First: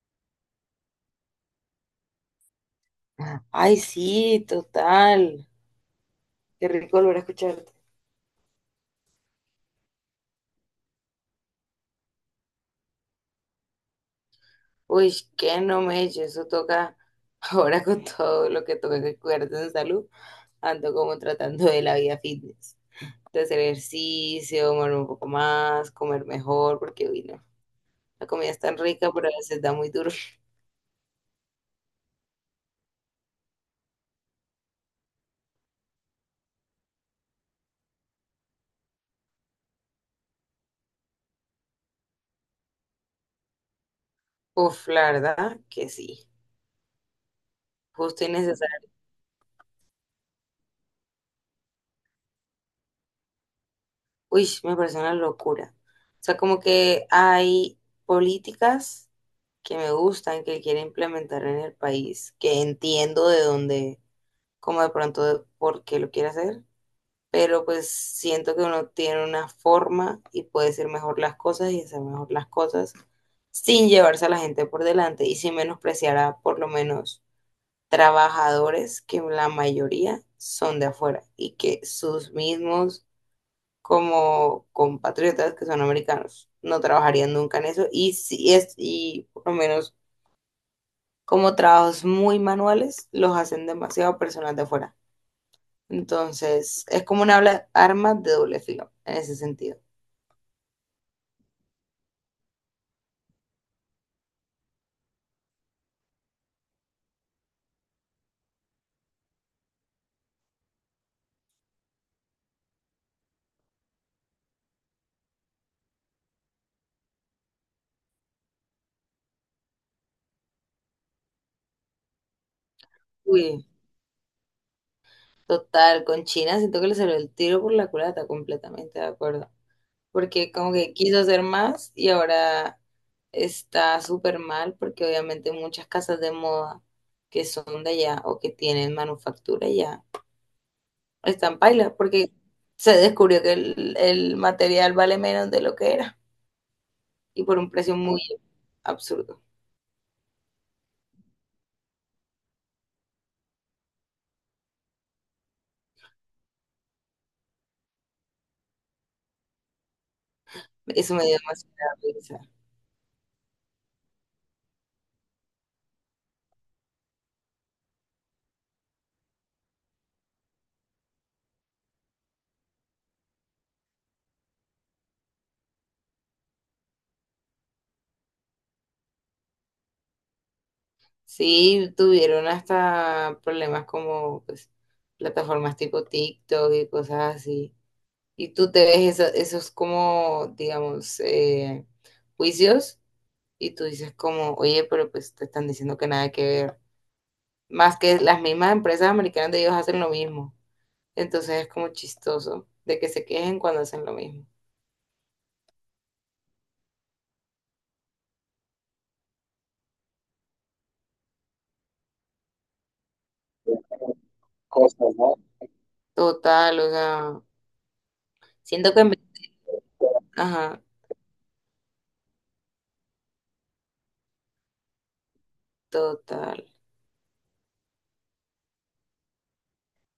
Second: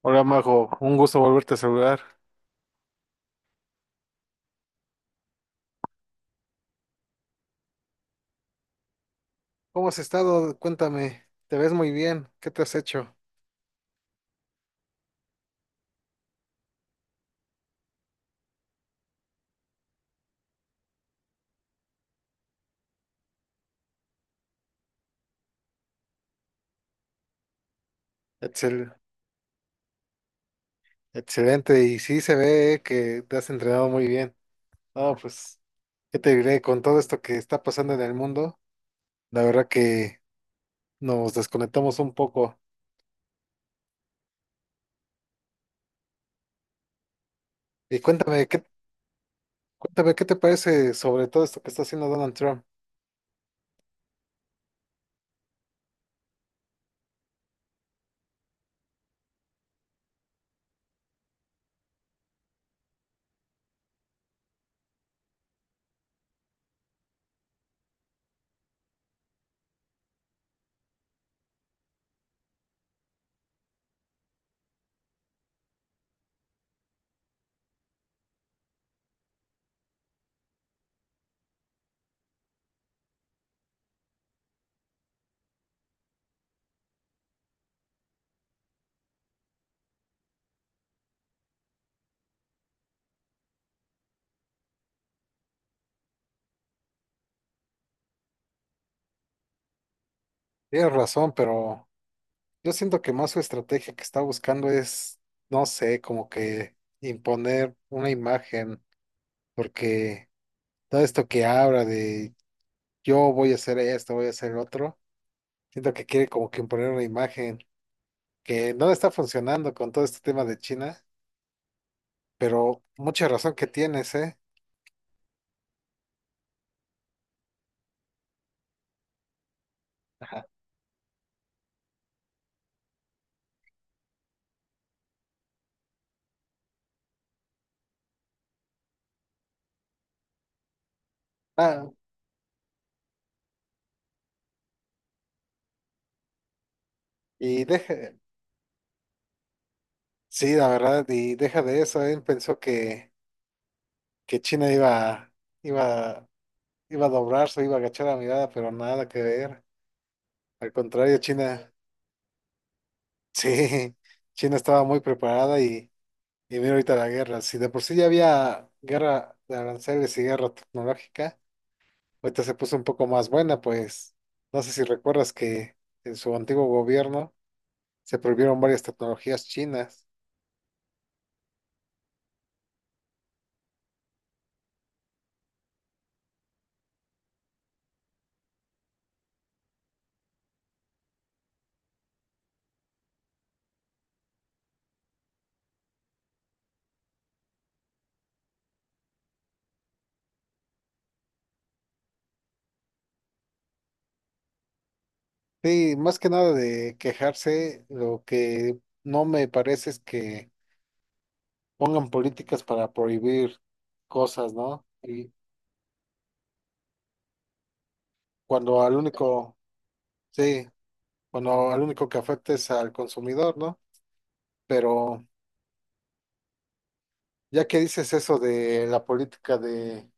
Hola Mago, un gusto volverte a saludar. Ay, sí, total. Qué rico volver a escucharte. ¿Cómo has estado? Cuéntame, te ves muy bien, ¿qué te has hecho? Uy, qué no me eche, eso toca. Ahora con todo lo que toca que cuidarte en salud, ando como tratando de la vida fitness. De hacer ejercicio, mover un poco más, comer mejor, porque uy, no. La comida es tan Excel, rica, pero a veces da muy duro. Excelente, y sí se ve que te has entrenado muy bien. No, pues, ¿qué te diré? Con todo esto que está pasando en el mundo, la verdad que nos desconectamos un poco. Uf, la verdad que sí. Y Justo y cuéntame, necesario. cuéntame, ¿qué te parece sobre todo esto que está haciendo Donald Trump? Uy, me parece una locura. O sea, como que hay políticas que me gustan, que quiere implementar en el país, que entiendo de dónde, como de pronto de por qué lo quiere hacer, pero pues siento que uno tiene una forma y puede decir mejor las cosas y hacer mejor las cosas sin llevarse a la gente por delante y sin menospreciar a por lo menos trabajadores que la mayoría son de afuera y que sus mismos como compatriotas que son americanos. No trabajarían nunca en eso y si es y por lo menos como trabajos muy manuales los hacen demasiado personas de afuera. Entonces, es como una arma de doble filo en ese sentido. Tienes razón, pero yo siento que más su estrategia que está buscando es, no sé, como que imponer una imagen, porque todo esto que habla de yo voy a hacer esto, voy a hacer otro, siento que quiere como que imponer una imagen que no está funcionando con todo este tema de China, pero mucha razón Uy, que tienes, ¿eh? total, con China siento que le salió el tiro por la culata, completamente de acuerdo. Porque como que quiso hacer más y ahora está súper mal porque obviamente muchas casas de moda que son de allá o que tienen manufactura allá están en Ah, paila, porque se descubrió que el material vale menos de lo que era y por y un precio deja, muy absurdo. sí, la verdad, y deja de eso, él pensó que China iba, iba a doblarse, iba a agachar la mirada, pero nada que ver. Al Eso contrario, me dio China, demasiada risa. sí, China estaba muy preparada. Y mira ahorita la guerra, si de por sí ya había guerra de aranceles y guerra tecnológica, ahorita se puso un poco más buena, pues no sé si recuerdas que en su antiguo gobierno se prohibieron varias tecnologías chinas. Sí, tuvieron hasta problemas como pues, plataformas tipo TikTok y cosas así. Y tú te ves esos como, digamos, juicios y tú dices como, oye, pero pues te están diciendo que nada que ver. Más que las mismas empresas americanas de ellos hacen lo mismo. Entonces es como chistoso de que se quejen cuando hacen lo mismo. Sí, más que nada de quejarse, lo que no me parece es que pongan políticas para prohibir cosas, ¿no? Cosas, Y ¿no? Total, o sea, cuando siento al que único, sí, ajá, cuando al único que afecta es al consumidor, ¿no? Pero total. ya que dices eso de la política de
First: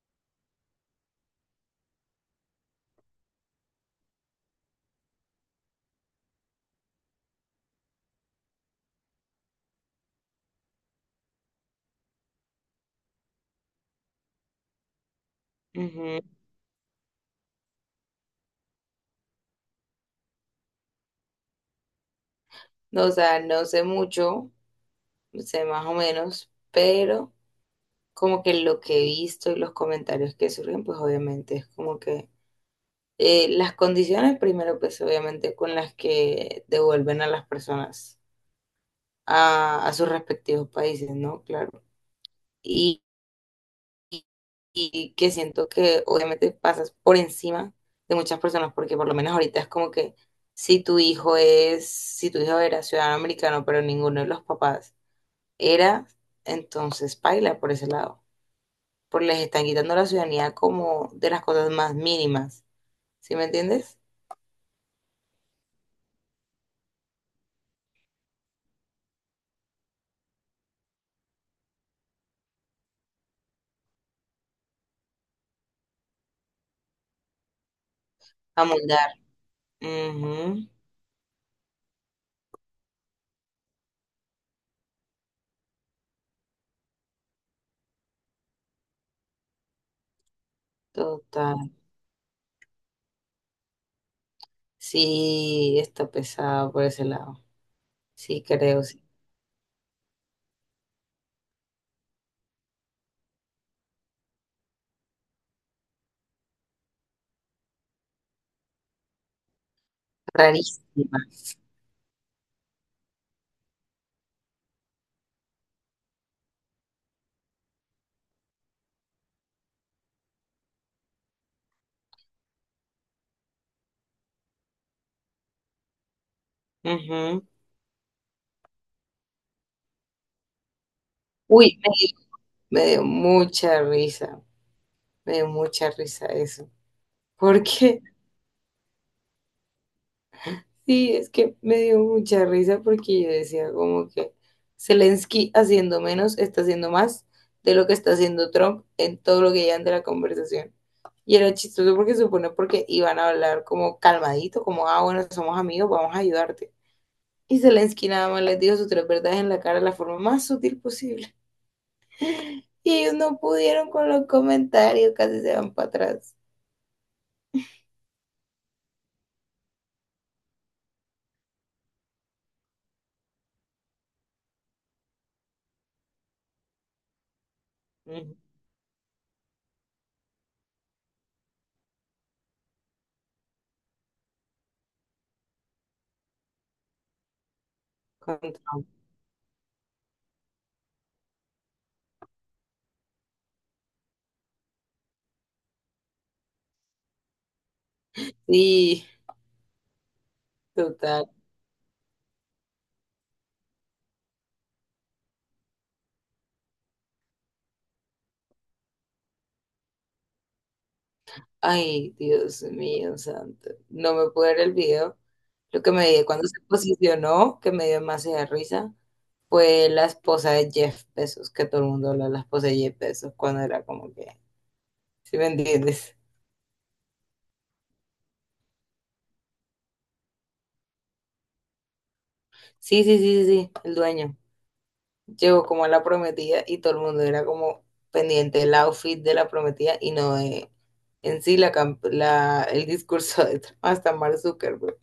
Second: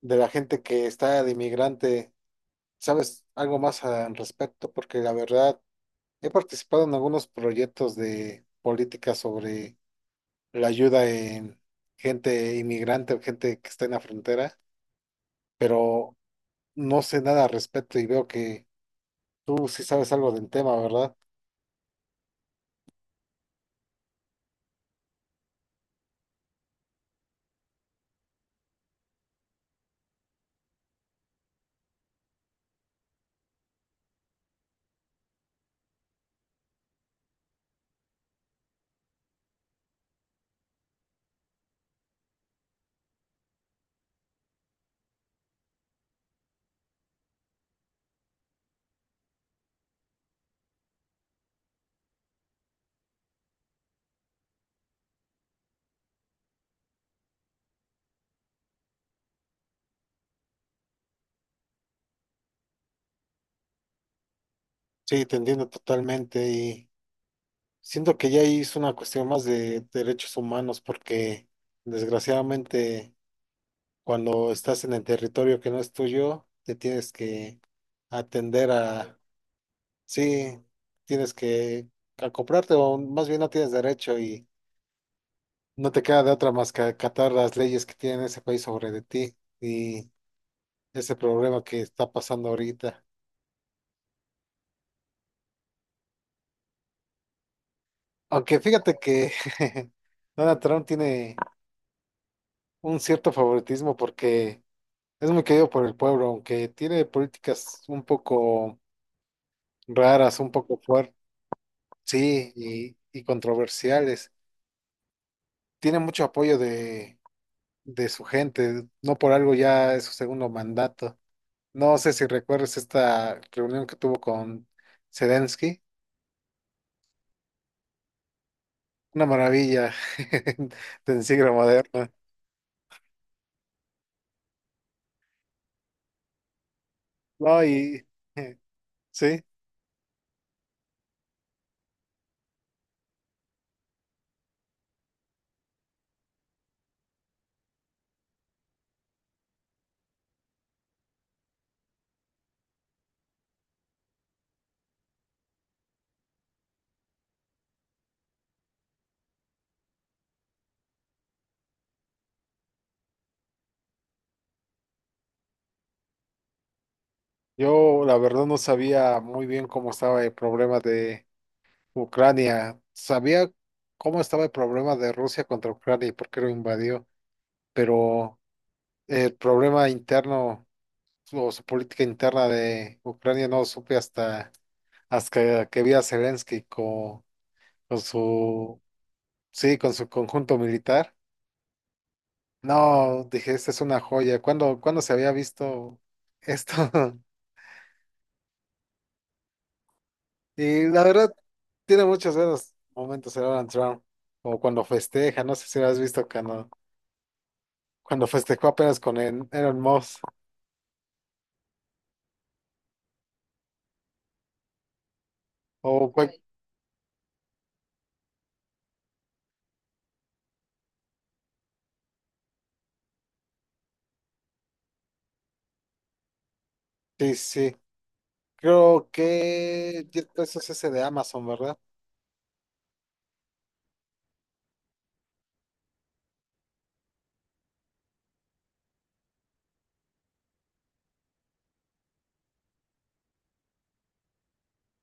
de la gente que está de inmigrante, ¿sabes algo más al respecto? Porque la verdad, he participado en algunos proyectos de política sobre la ayuda en gente inmigrante o gente que está en la frontera, pero Ujú. no sé nada al respecto y veo que tú sí sabes algo del tema, ¿verdad? No, o sea, no sé mucho, sé más o menos, pero como que lo que he visto y los comentarios que surgen, pues obviamente es como que las condiciones primero, pues obviamente con las que devuelven a las personas a sus respectivos países, ¿no? Claro. y, y- y que siento que obviamente pasas por encima de muchas personas, porque por lo menos ahorita es como que si tu hijo era ciudadano americano, pero ninguno de los papás era, entonces paila por ese lado, porque les están quitando la ciudadanía como de las cosas más mínimas, ¿sí me entiendes? Sí, te entiendo totalmente y siento que ya ahí es una cuestión más de derechos humanos porque desgraciadamente, cuando estás en el territorio que no es tuyo, te tienes que atender Amoldar. a, sí, Ujú, tienes que acoplarte o más bien no tienes derecho y no te queda de otra más que acatar las leyes que tiene ese país sobre de ti y ese problema total. que está pasando ahorita. Sí, está pesado por ese lado. Sí, Aunque creo, fíjate sí. que Donald Trump tiene un cierto favoritismo porque es muy querido por el pueblo, aunque tiene políticas un poco raras, un poco fuertes. Rarísimas. Sí, y controversiales. Tiene mucho apoyo de su gente, no por algo ya es su segundo mandato. No sé si recuerdas esta reunión que tuvo con Zelensky, Ujú. una maravilla del siglo Uy, moderno. me dio mucha risa, me dio mucha risa eso. No, Porque y sí, sí, es que me dio mucha risa porque yo decía como que Zelensky haciendo menos está haciendo más de lo que está haciendo Trump en todo lo que llevan de la conversación. Y era chistoso porque se supone porque iban a hablar como calmadito, como, ah, bueno, somos amigos, vamos a ayudarte. Y Zelensky nada más les dijo sus tres verdades en la cara de la forma más sutil posible. Y ellos no pudieron con los comentarios, casi se van para atrás. yo la verdad no sabía muy bien cómo estaba el problema de Ucrania. Sabía cómo estaba el problema de Rusia contra Ucrania y por qué lo invadió, Ujú. pero el problema interno su política interna de Ucrania no supe hasta que vi a Zelensky con Con su, Trump. sí, con su conjunto militar. No, dije, esta es una joya. ¿Cuándo se había visto esto? Sí, Y la verdad, total. tiene muchos buenos momentos el Donald Trump, o cuando festeja, no sé si lo has visto cuando festejó apenas con el Elon Musk, Ay, Dios mío, santo. No me pude ver el video. Lo que me o dio fue- cuando se posicionó, que me dio demasiada risa, fue la esposa de Jeff Bezos, que todo el mundo habla de la esposa de Jeff Bezos cuando era como que, ¿sí me entiendes? sí, sí. Creo que 10 pesos ese de Amazon, ¿verdad? Sí, sí, sí, sí, sí, el dueño. Llegó como a la prometida y todo el mundo era como pendiente del outfit de la prometida y no de en sí la, el discurso de Trump, hasta Mark Zuckerberg.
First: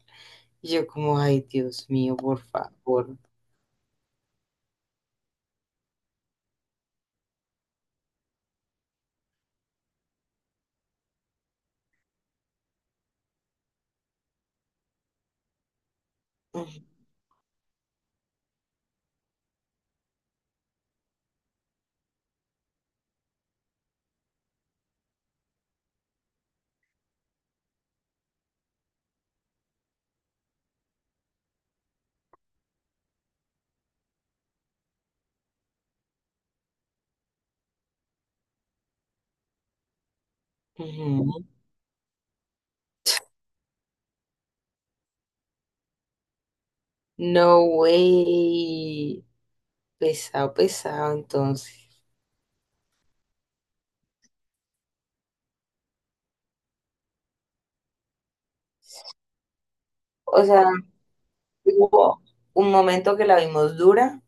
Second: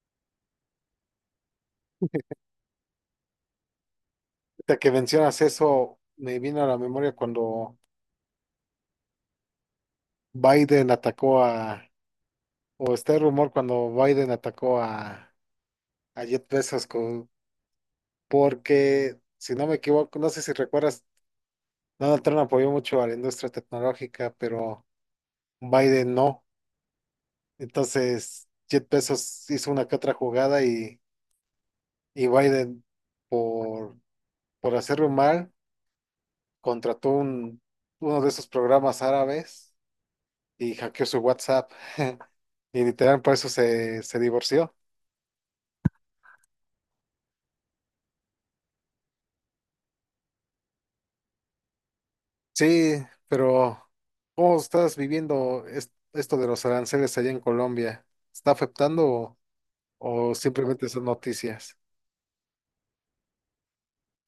Y yo como, ay, Dios mío, por favor. Ahorita que mencionas eso, me vino a la memoria cuando Biden atacó a, o está el rumor cuando Biden atacó a Jeff Ujú. Bezos, porque, si no me equivoco, no sé si recuerdas, Donald Trump apoyó mucho a la industria tecnológica, pero Biden no. Entonces, Jeff Bezos hizo una que otra jugada y Biden, por, por hacerlo mal, contrató un, uno de esos programas árabes y hackeó su Ujú. WhatsApp. Y literal, por eso se divorció. No way. Pesado, pesado, entonces. Sí, pero ¿cómo estás viviendo esto de los aranceles allá en Colombia? ¿Está afectando o O sea, simplemente son noticias? hubo un momento que la vimos dura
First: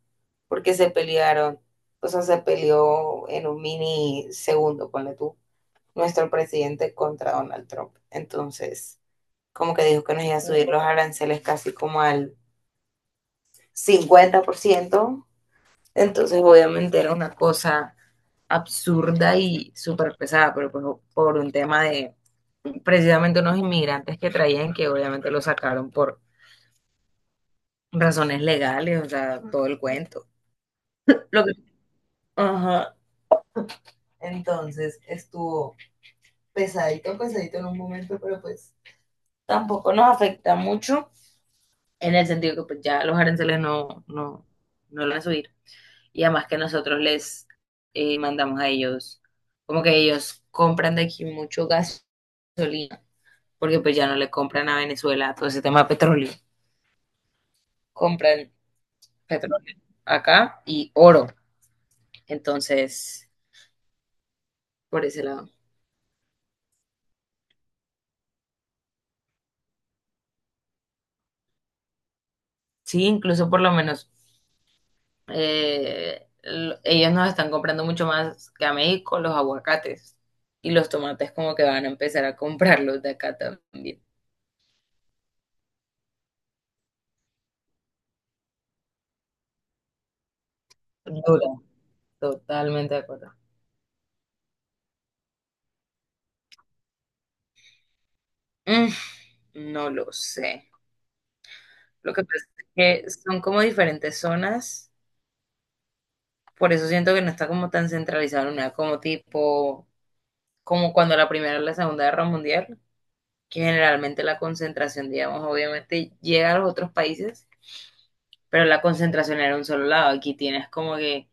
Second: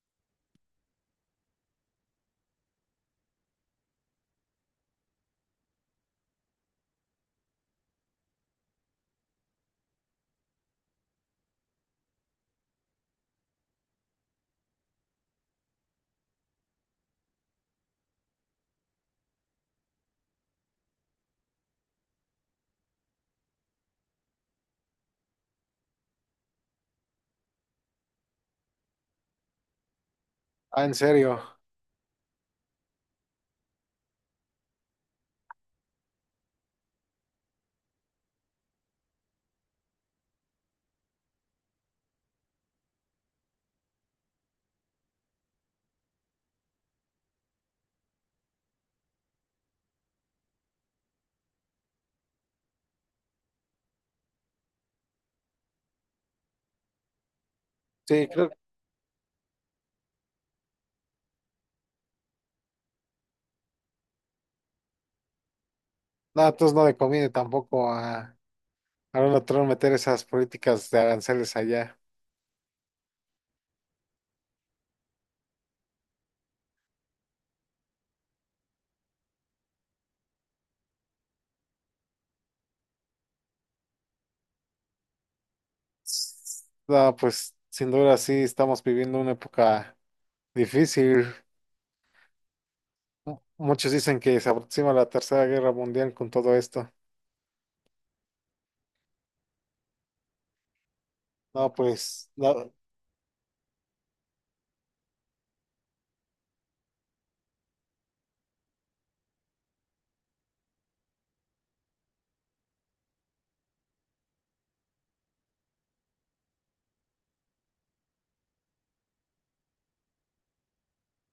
porque se pelearon. O sea, se peleó en un mini segundo, ponle tú, nuestro presidente contra Donald Trump. Entonces, como que dijo que nos iba a subir los aranceles casi como al 50%. Entonces, obviamente era una cosa absurda y súper pesada, pero pues por un tema de precisamente unos inmigrantes que traían que obviamente lo sacaron por razones legales, o sea, todo el cuento. Ah, ¿en serio? Lo que, ajá, entonces estuvo pesadito, pesadito en un momento, pero pues tampoco nos afecta mucho en el sentido que pues ya los aranceles no, no, no van a subir. Y además que nosotros les mandamos a ellos, como que ellos compran de aquí mucho gasolina, porque pues ya no le compran a Venezuela todo ese tema de petróleo, Sí, creo compran petróleo acá y oro, entonces por ese lado. nada, entonces no le conviene tampoco a, a Donald Trump meter esas políticas de aranceles allá. Sí, incluso por lo menos ellos nos están comprando mucho más que a México los aguacates y los tomates como que van a empezar a comprarlos de acá también. No, pues sin duda sí estamos viviendo una época difícil. Dura, totalmente de acuerdo. Muchos dicen que se aproxima la Tercera Guerra Mundial con todo esto. Mm, no lo sé. No, Lo que pues pasa es la, que son como diferentes zonas, por eso siento que no está como tan centralizado en una, como tipo, como cuando la Primera y la Segunda Guerra Mundial, que generalmente la concentración, digamos, obviamente llega a los otros países, pero la concentración era en un solo lado. Aquí tienes como que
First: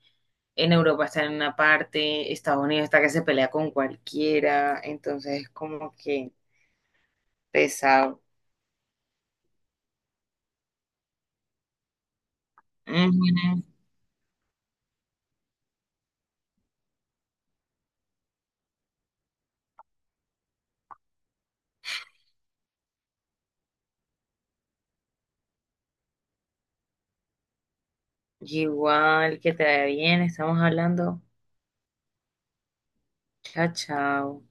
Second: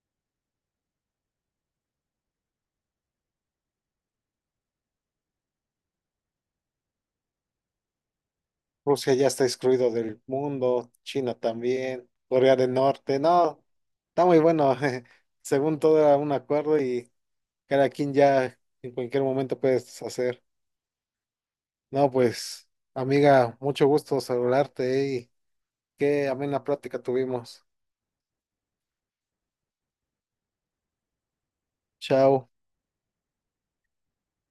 en Europa está en una parte, Estados Unidos está que se pelea con cualquiera, entonces es como que pesado. Rusia ya está excluido del mundo, China también, Corea del Norte, no, Ujú. está muy bueno, jeje. Según todo era un acuerdo y cada quien ya en cualquier momento puedes hacer. No, pues, amiga, mucho gusto saludarte y qué amena plática tuvimos. Igual que te vaya bien, estamos hablando. Chao. Chao, chao.